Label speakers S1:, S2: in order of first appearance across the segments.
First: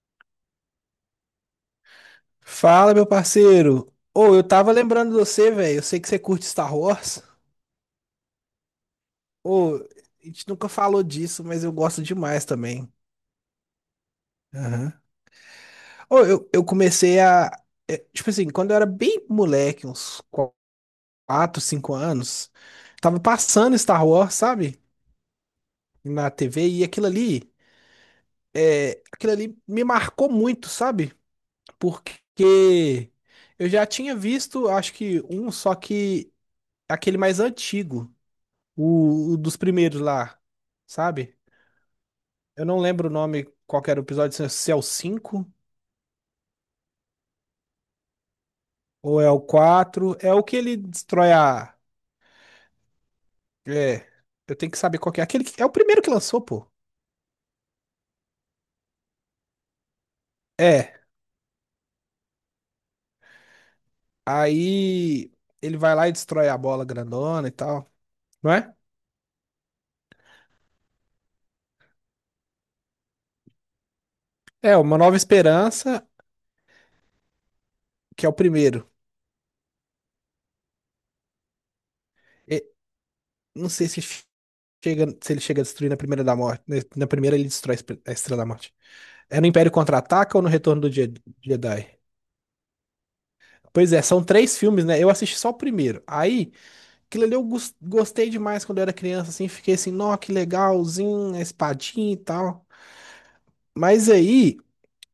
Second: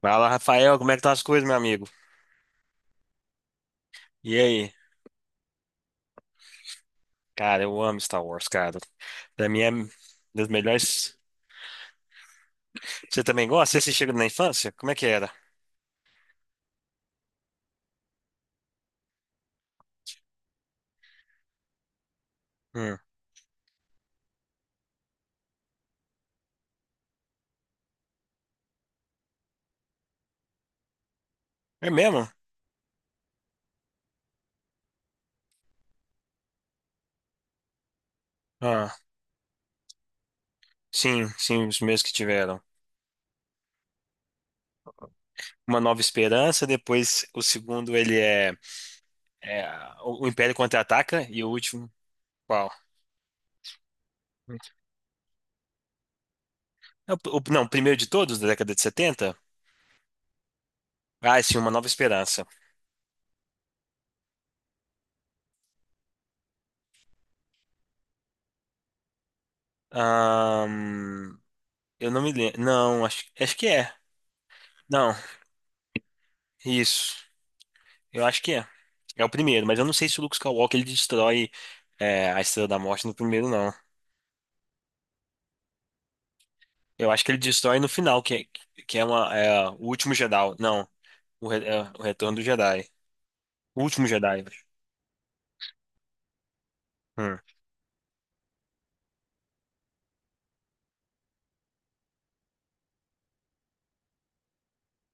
S1: Fala, Rafael, como é que tá as coisas, meu amigo?
S2: Fala, meu parceiro. Ô,
S1: E
S2: eu tava
S1: aí?
S2: lembrando de você, velho. Eu sei que você curte Star Wars.
S1: Cara, eu amo Star Wars, cara. Pra mim é
S2: Ô,
S1: um
S2: a gente
S1: dos
S2: nunca falou
S1: melhores.
S2: disso, mas eu gosto demais também.
S1: Você também gosta? Você assistiu na infância? Como
S2: Aham.
S1: é que era?
S2: Ô, eu comecei a. É, tipo assim, quando eu era bem moleque, uns 4, 5 anos,
S1: Hum.
S2: tava passando Star Wars, sabe? Na TV, e aquilo ali, é, aquilo ali me marcou muito, sabe?
S1: É mesmo?
S2: Porque eu já tinha visto, acho que um, só que aquele mais antigo.
S1: Ah,
S2: O dos primeiros lá,
S1: sim,
S2: sabe?
S1: sim, os meus que tiveram.
S2: Eu não lembro o nome, qual que era o episódio, se é o 5
S1: Uma Nova Esperança, depois o segundo ele é,
S2: ou é o
S1: é
S2: 4.
S1: o
S2: É o
S1: Império
S2: que ele
S1: Contra-Ataca
S2: destrói
S1: e o
S2: a.
S1: último, qual?
S2: É, eu tenho que saber qual que é. Aquele que... É o primeiro que lançou, pô.
S1: É não, o primeiro de todos, da década de 70.
S2: É,
S1: Ah, sim, Uma Nova Esperança.
S2: aí ele vai lá e destrói a bola grandona e tal, não é?
S1: Ahn, eu não me lembro. Não, acho que é.
S2: É, Uma
S1: Não,
S2: Nova Esperança,
S1: isso. Eu
S2: que é o
S1: acho que é.
S2: primeiro.
S1: É o primeiro, mas eu não sei se o Luke Skywalker ele destrói a
S2: E-
S1: Estrela da Morte no primeiro,
S2: não
S1: não.
S2: sei se chega, se ele chega a destruir na primeira da morte. Na
S1: Eu acho que
S2: primeira
S1: ele
S2: ele destrói a
S1: destrói no
S2: A
S1: final, que,
S2: Estrela da Morte.
S1: que é,
S2: É no
S1: é
S2: Império
S1: o último
S2: Contra-Ataca ou no
S1: Jedi.
S2: Retorno
S1: Não,
S2: do
S1: é
S2: Jedi?
S1: o Retorno do Jedi. O
S2: Pois é,
S1: último
S2: são
S1: Jedi. eu
S2: três filmes, né? Eu assisti só o primeiro. Aí, aquilo ali
S1: Hum.
S2: eu gostei demais quando eu era criança, assim, fiquei assim, nó, que legalzinho, a espadinha e tal. Mas aí,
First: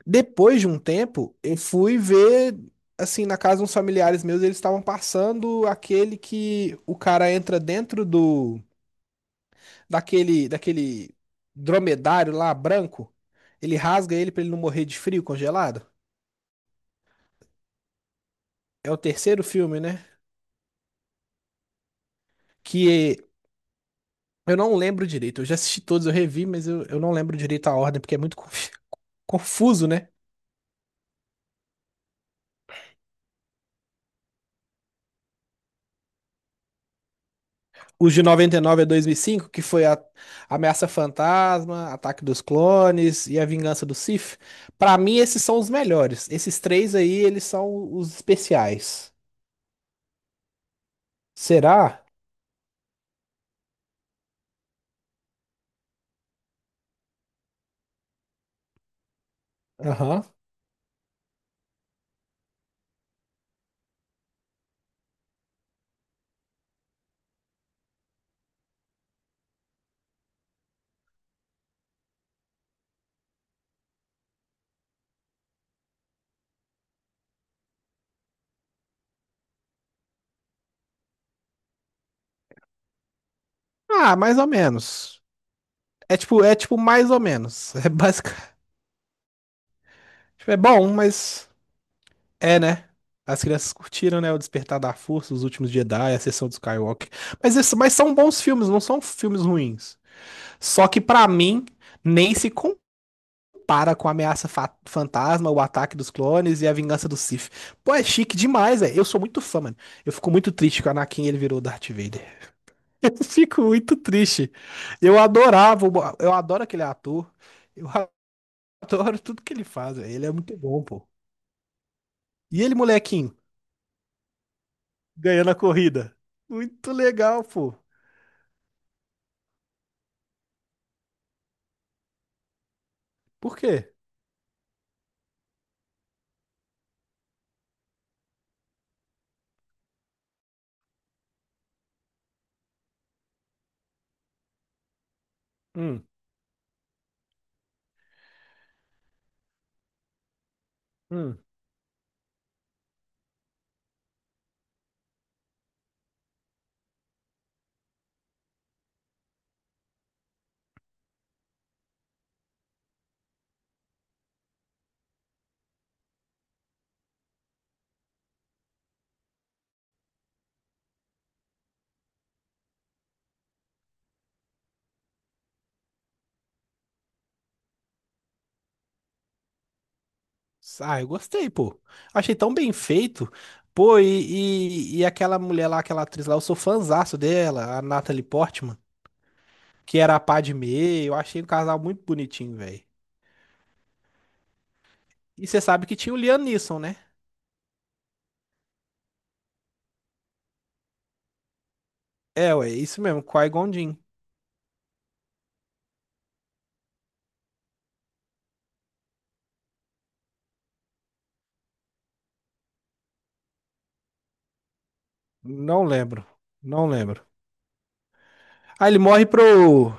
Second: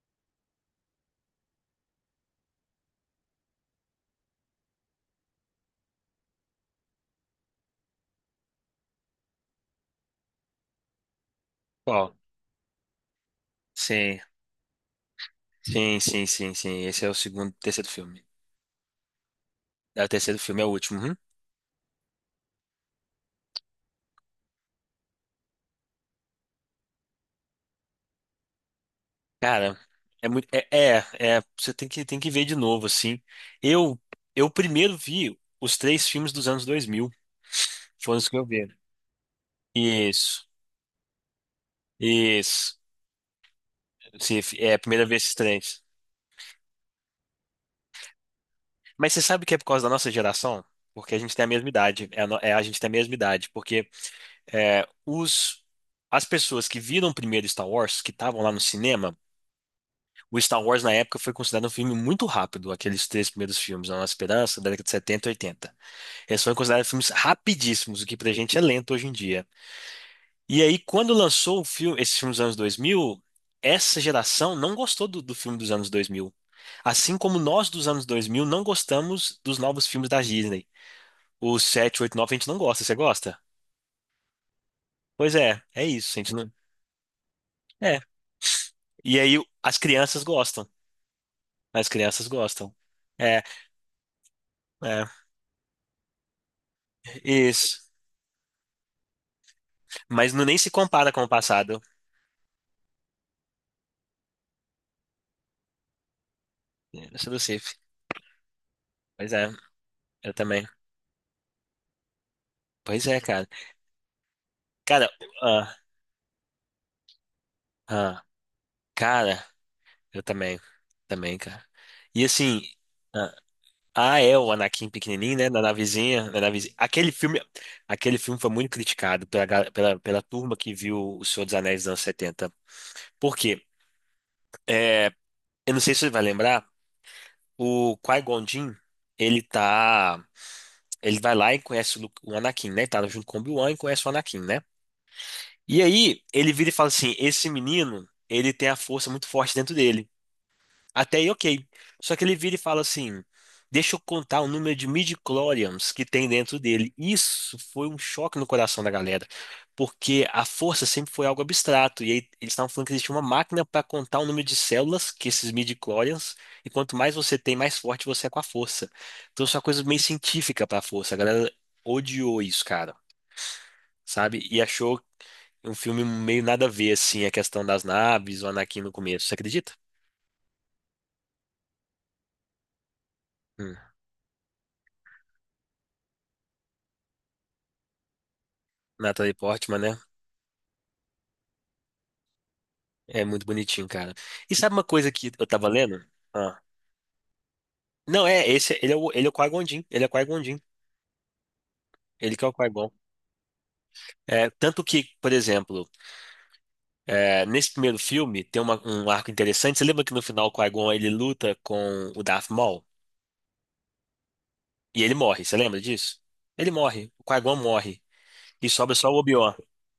S2: depois de um tempo, eu fui ver, assim, na casa de uns familiares meus, eles estavam passando aquele que o cara entra dentro do, daquele
S1: Qual?
S2: dromedário lá, branco. Ele rasga
S1: Sim,
S2: ele pra ele não morrer de frio congelado.
S1: sim, sim, sim, sim. Esse é o segundo, terceiro filme.
S2: É o terceiro filme,
S1: É
S2: né?
S1: o terceiro filme, é o último. Uhum.
S2: Que eu não lembro direito. Eu já assisti todos, eu revi, mas eu não lembro direito a ordem, porque é muito
S1: Cara,
S2: confuso, né?
S1: é muito. É, você tem que ver de novo, assim. Eu, eu primeiro vi os três filmes dos anos 2000.
S2: Os
S1: Foram
S2: de
S1: os que eu vi.
S2: 99 a 2005, que foi a
S1: Isso.
S2: Ameaça Fantasma, Ataque dos
S1: Isso.
S2: Clones e A Vingança do Sith.
S1: Se, é a
S2: Pra
S1: primeira
S2: mim,
S1: vez
S2: esses são os
S1: estranhos.
S2: melhores. Esses três aí, eles são os especiais.
S1: Mas você sabe que é por causa da nossa geração? Porque a gente tem a mesma
S2: Será?
S1: idade. É a, no- é, a gente tem a mesma idade. Porque é, os, as pessoas que viram primeiro Star Wars, que estavam lá no cinema,
S2: Aham.
S1: o Star Wars na época foi considerado um filme muito rápido. Aqueles três primeiros filmes, A Nossa Esperança, da década de 70 e 80, eles foram considerados filmes rapidíssimos, o que pra gente é lento hoje em dia. E aí, quando lançou o filme, esse filme dos anos 2000, essa geração não gostou do filme dos anos 2000. Assim como nós dos anos 2000 não gostamos dos novos filmes da Disney. Os 7 8 9 a gente não gosta. Você gosta?
S2: Ah, mais ou menos.
S1: Pois é, é isso. A gente não...
S2: É tipo mais ou menos. É
S1: É.
S2: basic...
S1: E aí, as crianças
S2: tipo, é
S1: gostam.
S2: bom, mas
S1: As crianças
S2: é,
S1: gostam.
S2: né? As
S1: É,
S2: crianças curtiram, né? O Despertar da
S1: é.
S2: Força, Os Últimos Jedi, A sessão do Skywalker. Mas, isso,
S1: Isso.
S2: mas são bons filmes, não são filmes ruins.
S1: Mas não nem se
S2: Só que,
S1: compara com
S2: pra
S1: o
S2: mim,
S1: passado.
S2: nem se compara com Fantasma, O Ataque dos Clones e A Vingança do
S1: Eu sou do
S2: Sith.
S1: Cif.
S2: Pô, é chique demais, velho. Eu sou
S1: Pois
S2: muito
S1: é,
S2: fã, mano. Eu fico
S1: eu
S2: muito
S1: também.
S2: triste que o Anakin ele virou Darth Vader.
S1: Pois
S2: Eu
S1: é, cara.
S2: fico muito triste.
S1: Cara,
S2: Eu
S1: ah,
S2: adorava, o eu adoro aquele ator. Eu
S1: ah,
S2: adoro tudo
S1: cara.
S2: que ele faz, velho.
S1: Eu
S2: Ele é muito
S1: também.
S2: bom, pô.
S1: Também, cara. E assim.
S2: E ele,
S1: Ah,
S2: molequinho?
S1: o Anakin pequenininho,
S2: Ganhando
S1: né?
S2: a
S1: Na
S2: corrida.
S1: navezinha, na navezinha.
S2: Muito
S1: Aquele filme,
S2: legal, pô.
S1: aquele filme foi muito criticado pela turma que viu O Senhor dos Anéis dos anos 70. Por
S2: Por
S1: quê?
S2: quê?
S1: É, eu não sei se você vai lembrar, o Qui-Gon Jinn, ele tá. Ele vai lá e conhece o Anakin, né? Tá junto com o Obi-Wan e conhece o Anakin, né? E
S2: Hum,
S1: aí, ele vira e fala assim: esse menino, ele tem a força muito forte dentro dele. Até aí,
S2: hum.
S1: ok. Só que ele vira e fala assim: deixa eu contar o número de midi-chlorians que tem dentro dele. Isso foi um choque no coração da galera, porque a força sempre foi algo abstrato. E aí eles estavam falando que existia uma máquina para contar o número de células, que esses midi-chlorians, e quanto mais você tem, mais forte você é com a força. Então isso é uma coisa meio científica para a força. A galera odiou isso, cara, sabe? E achou um filme meio nada a ver, assim, a questão das naves, o Anakin no começo. Você acredita?
S2: Ah, eu gostei, pô. Achei tão bem feito.
S1: Hum.
S2: Pô, e aquela mulher lá, aquela atriz lá, eu sou fãzaço dela, a Natalie Portman,
S1: Natalie Portman, né?
S2: que era a Padmé. Eu achei o casal muito bonitinho, velho.
S1: É muito bonitinho, cara. E sabe uma coisa que
S2: E
S1: eu
S2: você
S1: tava
S2: sabe que
S1: lendo?
S2: tinha o Liam
S1: Ah.
S2: Neeson, né?
S1: Não, é, esse, ele é o Qui-Gon Jinn, ele que é o
S2: É, ué,
S1: Qui-Gon.
S2: isso mesmo, Qui-Gon Jinn.
S1: É, tanto que, por exemplo, nesse primeiro filme tem um arco interessante, você lembra que no final o Qui-Gon ele luta com o Darth Maul? E ele morre, você lembra
S2: Não
S1: disso?
S2: lembro,
S1: Ele
S2: não
S1: morre, o
S2: lembro.
S1: Qui-Gon morre, e
S2: Ah,
S1: sobra
S2: ele
S1: só o
S2: morre
S1: Obi-Wan,
S2: pro,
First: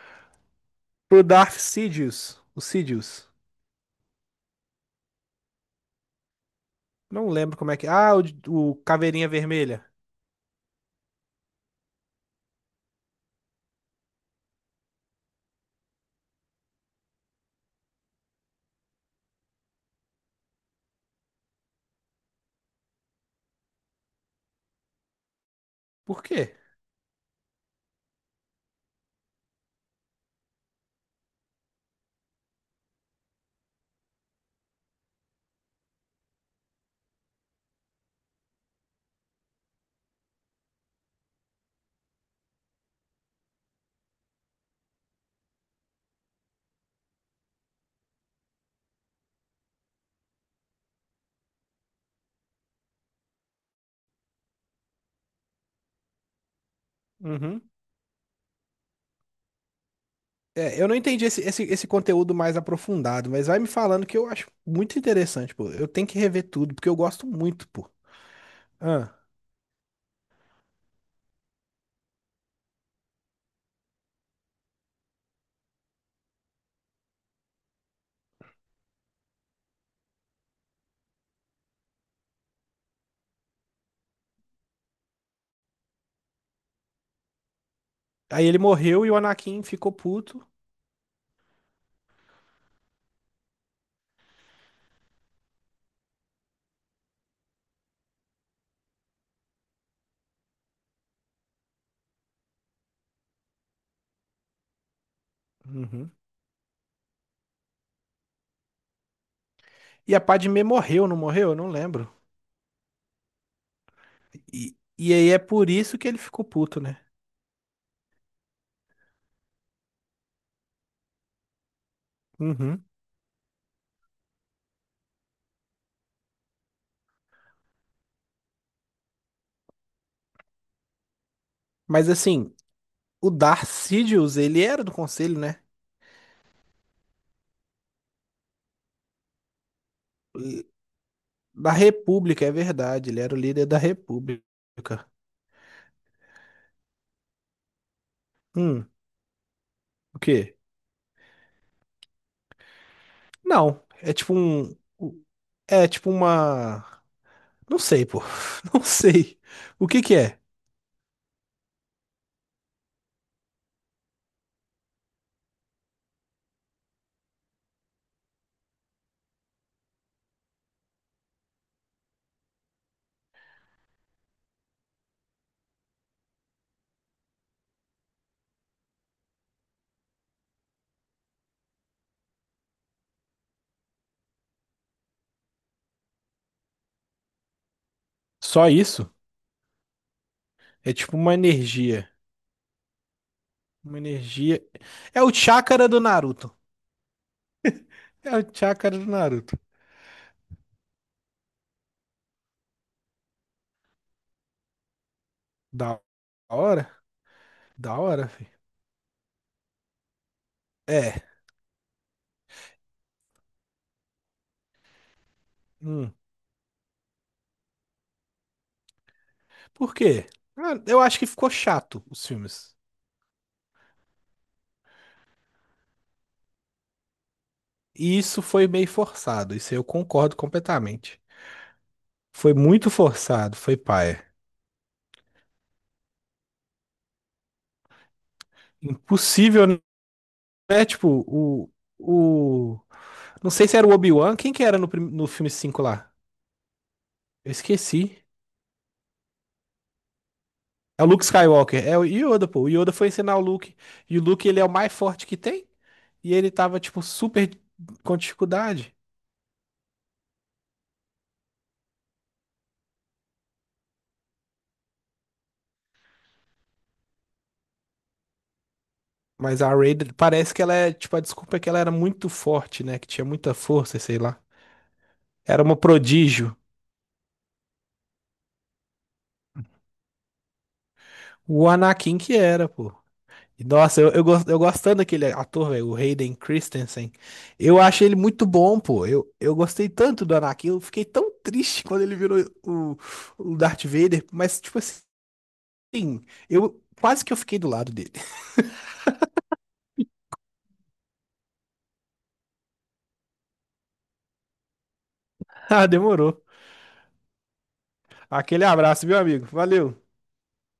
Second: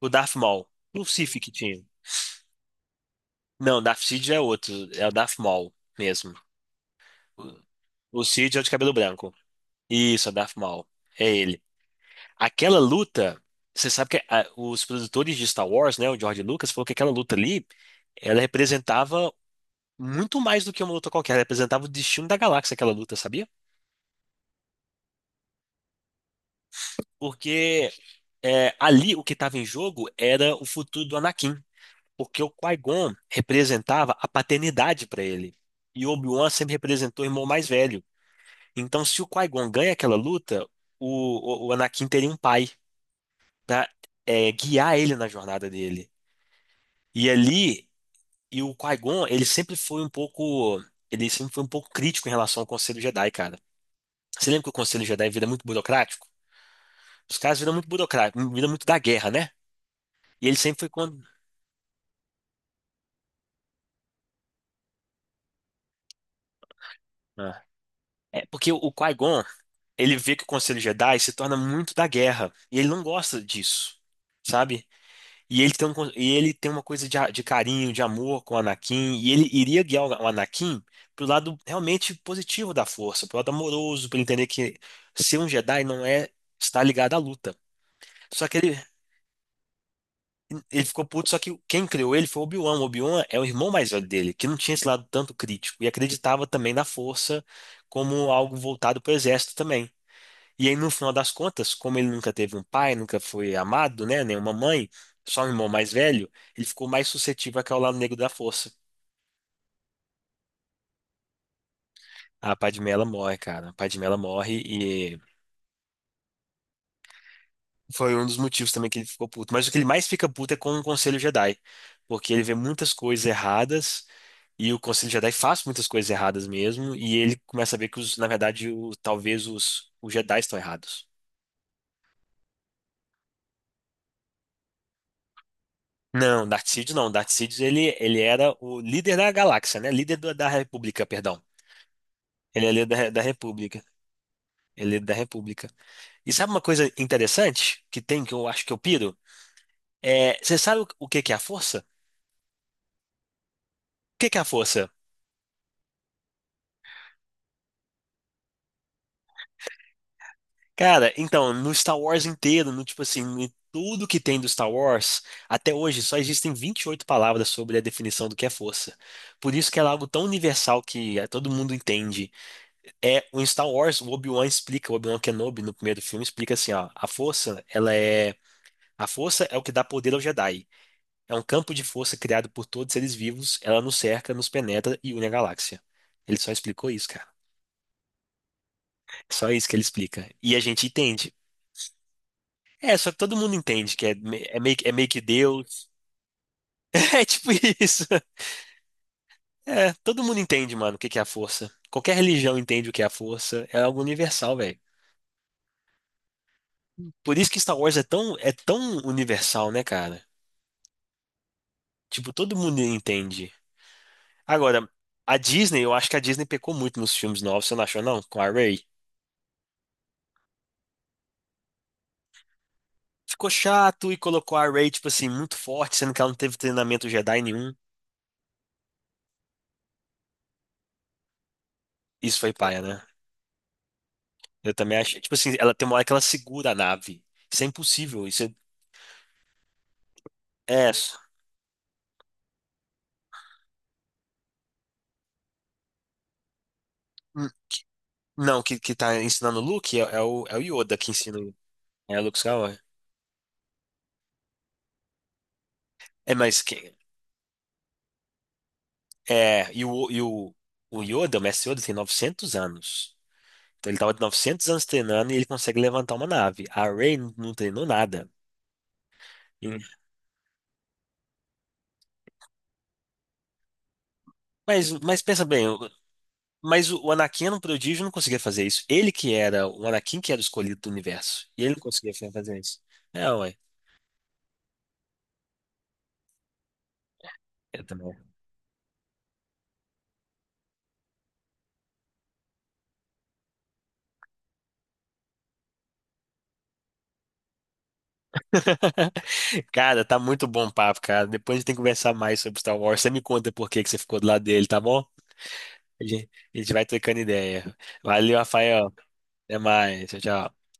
S1: o Darth Maul, o
S2: pro
S1: Sith que
S2: Darth
S1: tinha.
S2: Sidious, o Sidious.
S1: Não, Darth Sid é outro, é o Darth Maul mesmo.
S2: Não lembro
S1: O
S2: como é que... Ah,
S1: o Sid é o de
S2: o
S1: cabelo
S2: Caveirinha
S1: branco.
S2: Vermelha.
S1: Isso, é o Darth Maul. É ele. Aquela luta, você sabe que os produtores de Star Wars, né, o George Lucas, falou que aquela luta ali, ela representava muito mais do que uma luta qualquer, ela representava o destino da galáxia, aquela luta, sabia?
S2: Por quê?
S1: Porque ali o que estava em jogo era o futuro do Anakin, porque o Qui-Gon representava a paternidade para ele, e o Obi-Wan sempre representou o irmão mais velho. Então, se o Qui-Gon ganha aquela luta, o Anakin teria um pai para guiar ele na jornada dele. E ali E o Qui-Gon, ele sempre foi um pouco, ele sempre foi um pouco crítico em relação ao Conselho Jedi, cara. Você lembra que o Conselho Jedi vira muito burocrático? Os caras
S2: Uhum.
S1: viram muito burocrático, viram muito da guerra, né? E ele sempre
S2: É, eu
S1: foi
S2: não
S1: quando.
S2: entendi esse conteúdo mais aprofundado, mas vai me falando que eu acho muito interessante, pô. Eu tenho que rever tudo, porque eu gosto
S1: Ah.
S2: muito, pô.
S1: É porque o
S2: Ah.
S1: Qui-Gon, ele vê que o Conselho Jedi se torna muito da guerra, e ele não gosta disso, sabe? E ele tem uma coisa de, de carinho, de amor com o Anakin, e ele iria guiar o Anakin pro lado realmente positivo da força, pro lado amoroso, para ele entender que ser um Jedi não é estar ligado à luta.
S2: Aí
S1: Só
S2: ele
S1: que ele,
S2: morreu e o Anakin ficou puto.
S1: ele ficou puto, só que quem criou ele foi o Obi-Wan. O Obi-Wan é o irmão mais velho dele, que não tinha esse lado tanto crítico, e acreditava também na força como algo voltado pro exército também. E aí, no final das contas, como ele nunca teve um pai, nunca foi amado, né, nem uma mãe, só um irmão mais
S2: Uhum.
S1: velho, ele ficou mais suscetível ao lado negro da força.
S2: E a Padmé morreu, não morreu? Eu não lembro.
S1: A Padmé, ela morre, cara. A Padmé, ela morre
S2: E
S1: e
S2: aí é por isso que ele ficou puto, né?
S1: foi um dos motivos também que ele ficou puto. Mas o que ele mais fica puto é com o Conselho Jedi, porque ele vê
S2: Uhum.
S1: muitas coisas erradas e o Conselho Jedi faz muitas coisas erradas mesmo, e ele começa a ver que, na verdade, talvez os Jedi estão errados.
S2: Mas assim, o Darth Sidious, ele era do conselho, né?
S1: Não, Darkseid não. Darkseid ele era o líder da galáxia, né? Líder da
S2: E-
S1: República, perdão.
S2: Da República, é
S1: Ele é líder da,
S2: verdade.
S1: da
S2: Ele era o líder da
S1: República. Ele é
S2: República.
S1: líder da República. E sabe uma coisa interessante que tem que eu acho que eu
S2: Hum,
S1: piro?
S2: o quê?
S1: Você sabe o que que é a força? O
S2: Não, é
S1: que
S2: tipo
S1: que é a
S2: um.
S1: força?
S2: É tipo uma. Não sei, pô. Não sei. O que que é?
S1: Cara, então, no Star Wars inteiro, no tipo assim, em tudo que tem do Star Wars, até hoje só existem 28 palavras sobre a definição do que é força. Por isso que ela é algo tão universal que todo mundo entende. É, o Star Wars, o Obi-Wan explica, o Obi-Wan Kenobi no primeiro filme explica assim, ó, a força é o que dá poder ao Jedi. É um campo de força criado por todos os seres vivos, ela nos cerca, nos penetra e une a galáxia. Ele só explicou isso, cara.
S2: Só isso?
S1: Só isso que ele explica. E a gente
S2: É tipo
S1: entende.
S2: uma energia.
S1: É, só que todo mundo entende
S2: Uma
S1: que é, me- é
S2: energia.
S1: meio, que- é meio que
S2: É o chakra
S1: Deus.
S2: do Naruto.
S1: É tipo isso.
S2: É o chakra do Naruto.
S1: É, todo mundo entende, mano, o que que é a força. Qualquer religião entende o que é a força. É algo universal, velho.
S2: Da hora?
S1: Por isso que Star Wars
S2: Da
S1: é
S2: hora,
S1: tão,
S2: filho.
S1: é tão universal, né, cara?
S2: É.
S1: Tipo, todo mundo entende. Agora, a Disney, eu acho
S2: Hum.
S1: que a Disney pecou muito nos filmes novos, você não achou, não? Com a Rey.
S2: Por quê? Ah, eu acho que ficou chato os filmes.
S1: Ficou chato e colocou a Rey, tipo assim, muito forte, sendo que ela não teve treinamento Jedi nenhum.
S2: E isso foi meio forçado. Isso aí eu concordo completamente.
S1: Isso foi
S2: Foi
S1: paia,
S2: muito
S1: né?
S2: forçado. Foi paia.
S1: Eu também achei. Tipo assim, ela tem uma hora que ela segura a nave. Isso é impossível. Isso é.
S2: Impossível, né?
S1: é-
S2: Tipo, o. O. Não sei se era o Obi-Wan. Quem que era no, no filme 5 lá?
S1: Hum.
S2: Eu esqueci.
S1: Não, que tá ensinando o Luke é, é o Yoda
S2: É o
S1: que
S2: Luke
S1: ensina.
S2: Skywalker, é o
S1: É o Luke
S2: Yoda, pô. O
S1: Skywalker.
S2: Yoda foi ensinar o Luke. E o Luke, ele é o mais forte que tem. E
S1: É,
S2: ele
S1: mas que.
S2: tava, tipo, super com dificuldade.
S1: É, e o, e o, o mestre Yoda tem 900 anos. Então ele estava de 900 anos treinando e ele consegue levantar uma nave. A Rey não treinou nada.
S2: Mas a
S1: E-
S2: Rey, parece que ela é, tipo, a desculpa é que ela era muito forte, né? Que tinha muita força, sei lá.
S1: mas pensa
S2: Era
S1: bem,
S2: uma prodígio.
S1: mas o Anakin era um prodígio, não conseguia fazer isso. Ele que era, o Anakin que era o escolhido do universo. E
S2: O
S1: ele não conseguia
S2: Anakin que
S1: fazer
S2: era,
S1: isso.
S2: pô.
S1: É, ué.
S2: E, nossa, eu gostando daquele ator, velho, o Hayden Christensen. Eu
S1: Eu
S2: achei
S1: também.
S2: ele muito bom, pô. Eu gostei tanto do Anakin. Eu fiquei tão triste quando ele virou o, o Darth Vader. Mas, tipo assim. Sim, eu quase que eu fiquei do lado dele.
S1: Cara, tá muito bom o papo, cara. Depois a gente tem que conversar mais sobre Star Wars. Você me conta por que que você ficou do lado dele, tá bom?
S2: Ah,
S1: A gente,
S2: demorou.
S1: a gente vai trocando ideia. Valeu,
S2: Aquele
S1: Rafael.
S2: abraço, meu amigo?
S1: Até
S2: Valeu.
S1: mais. Tchau, tchau.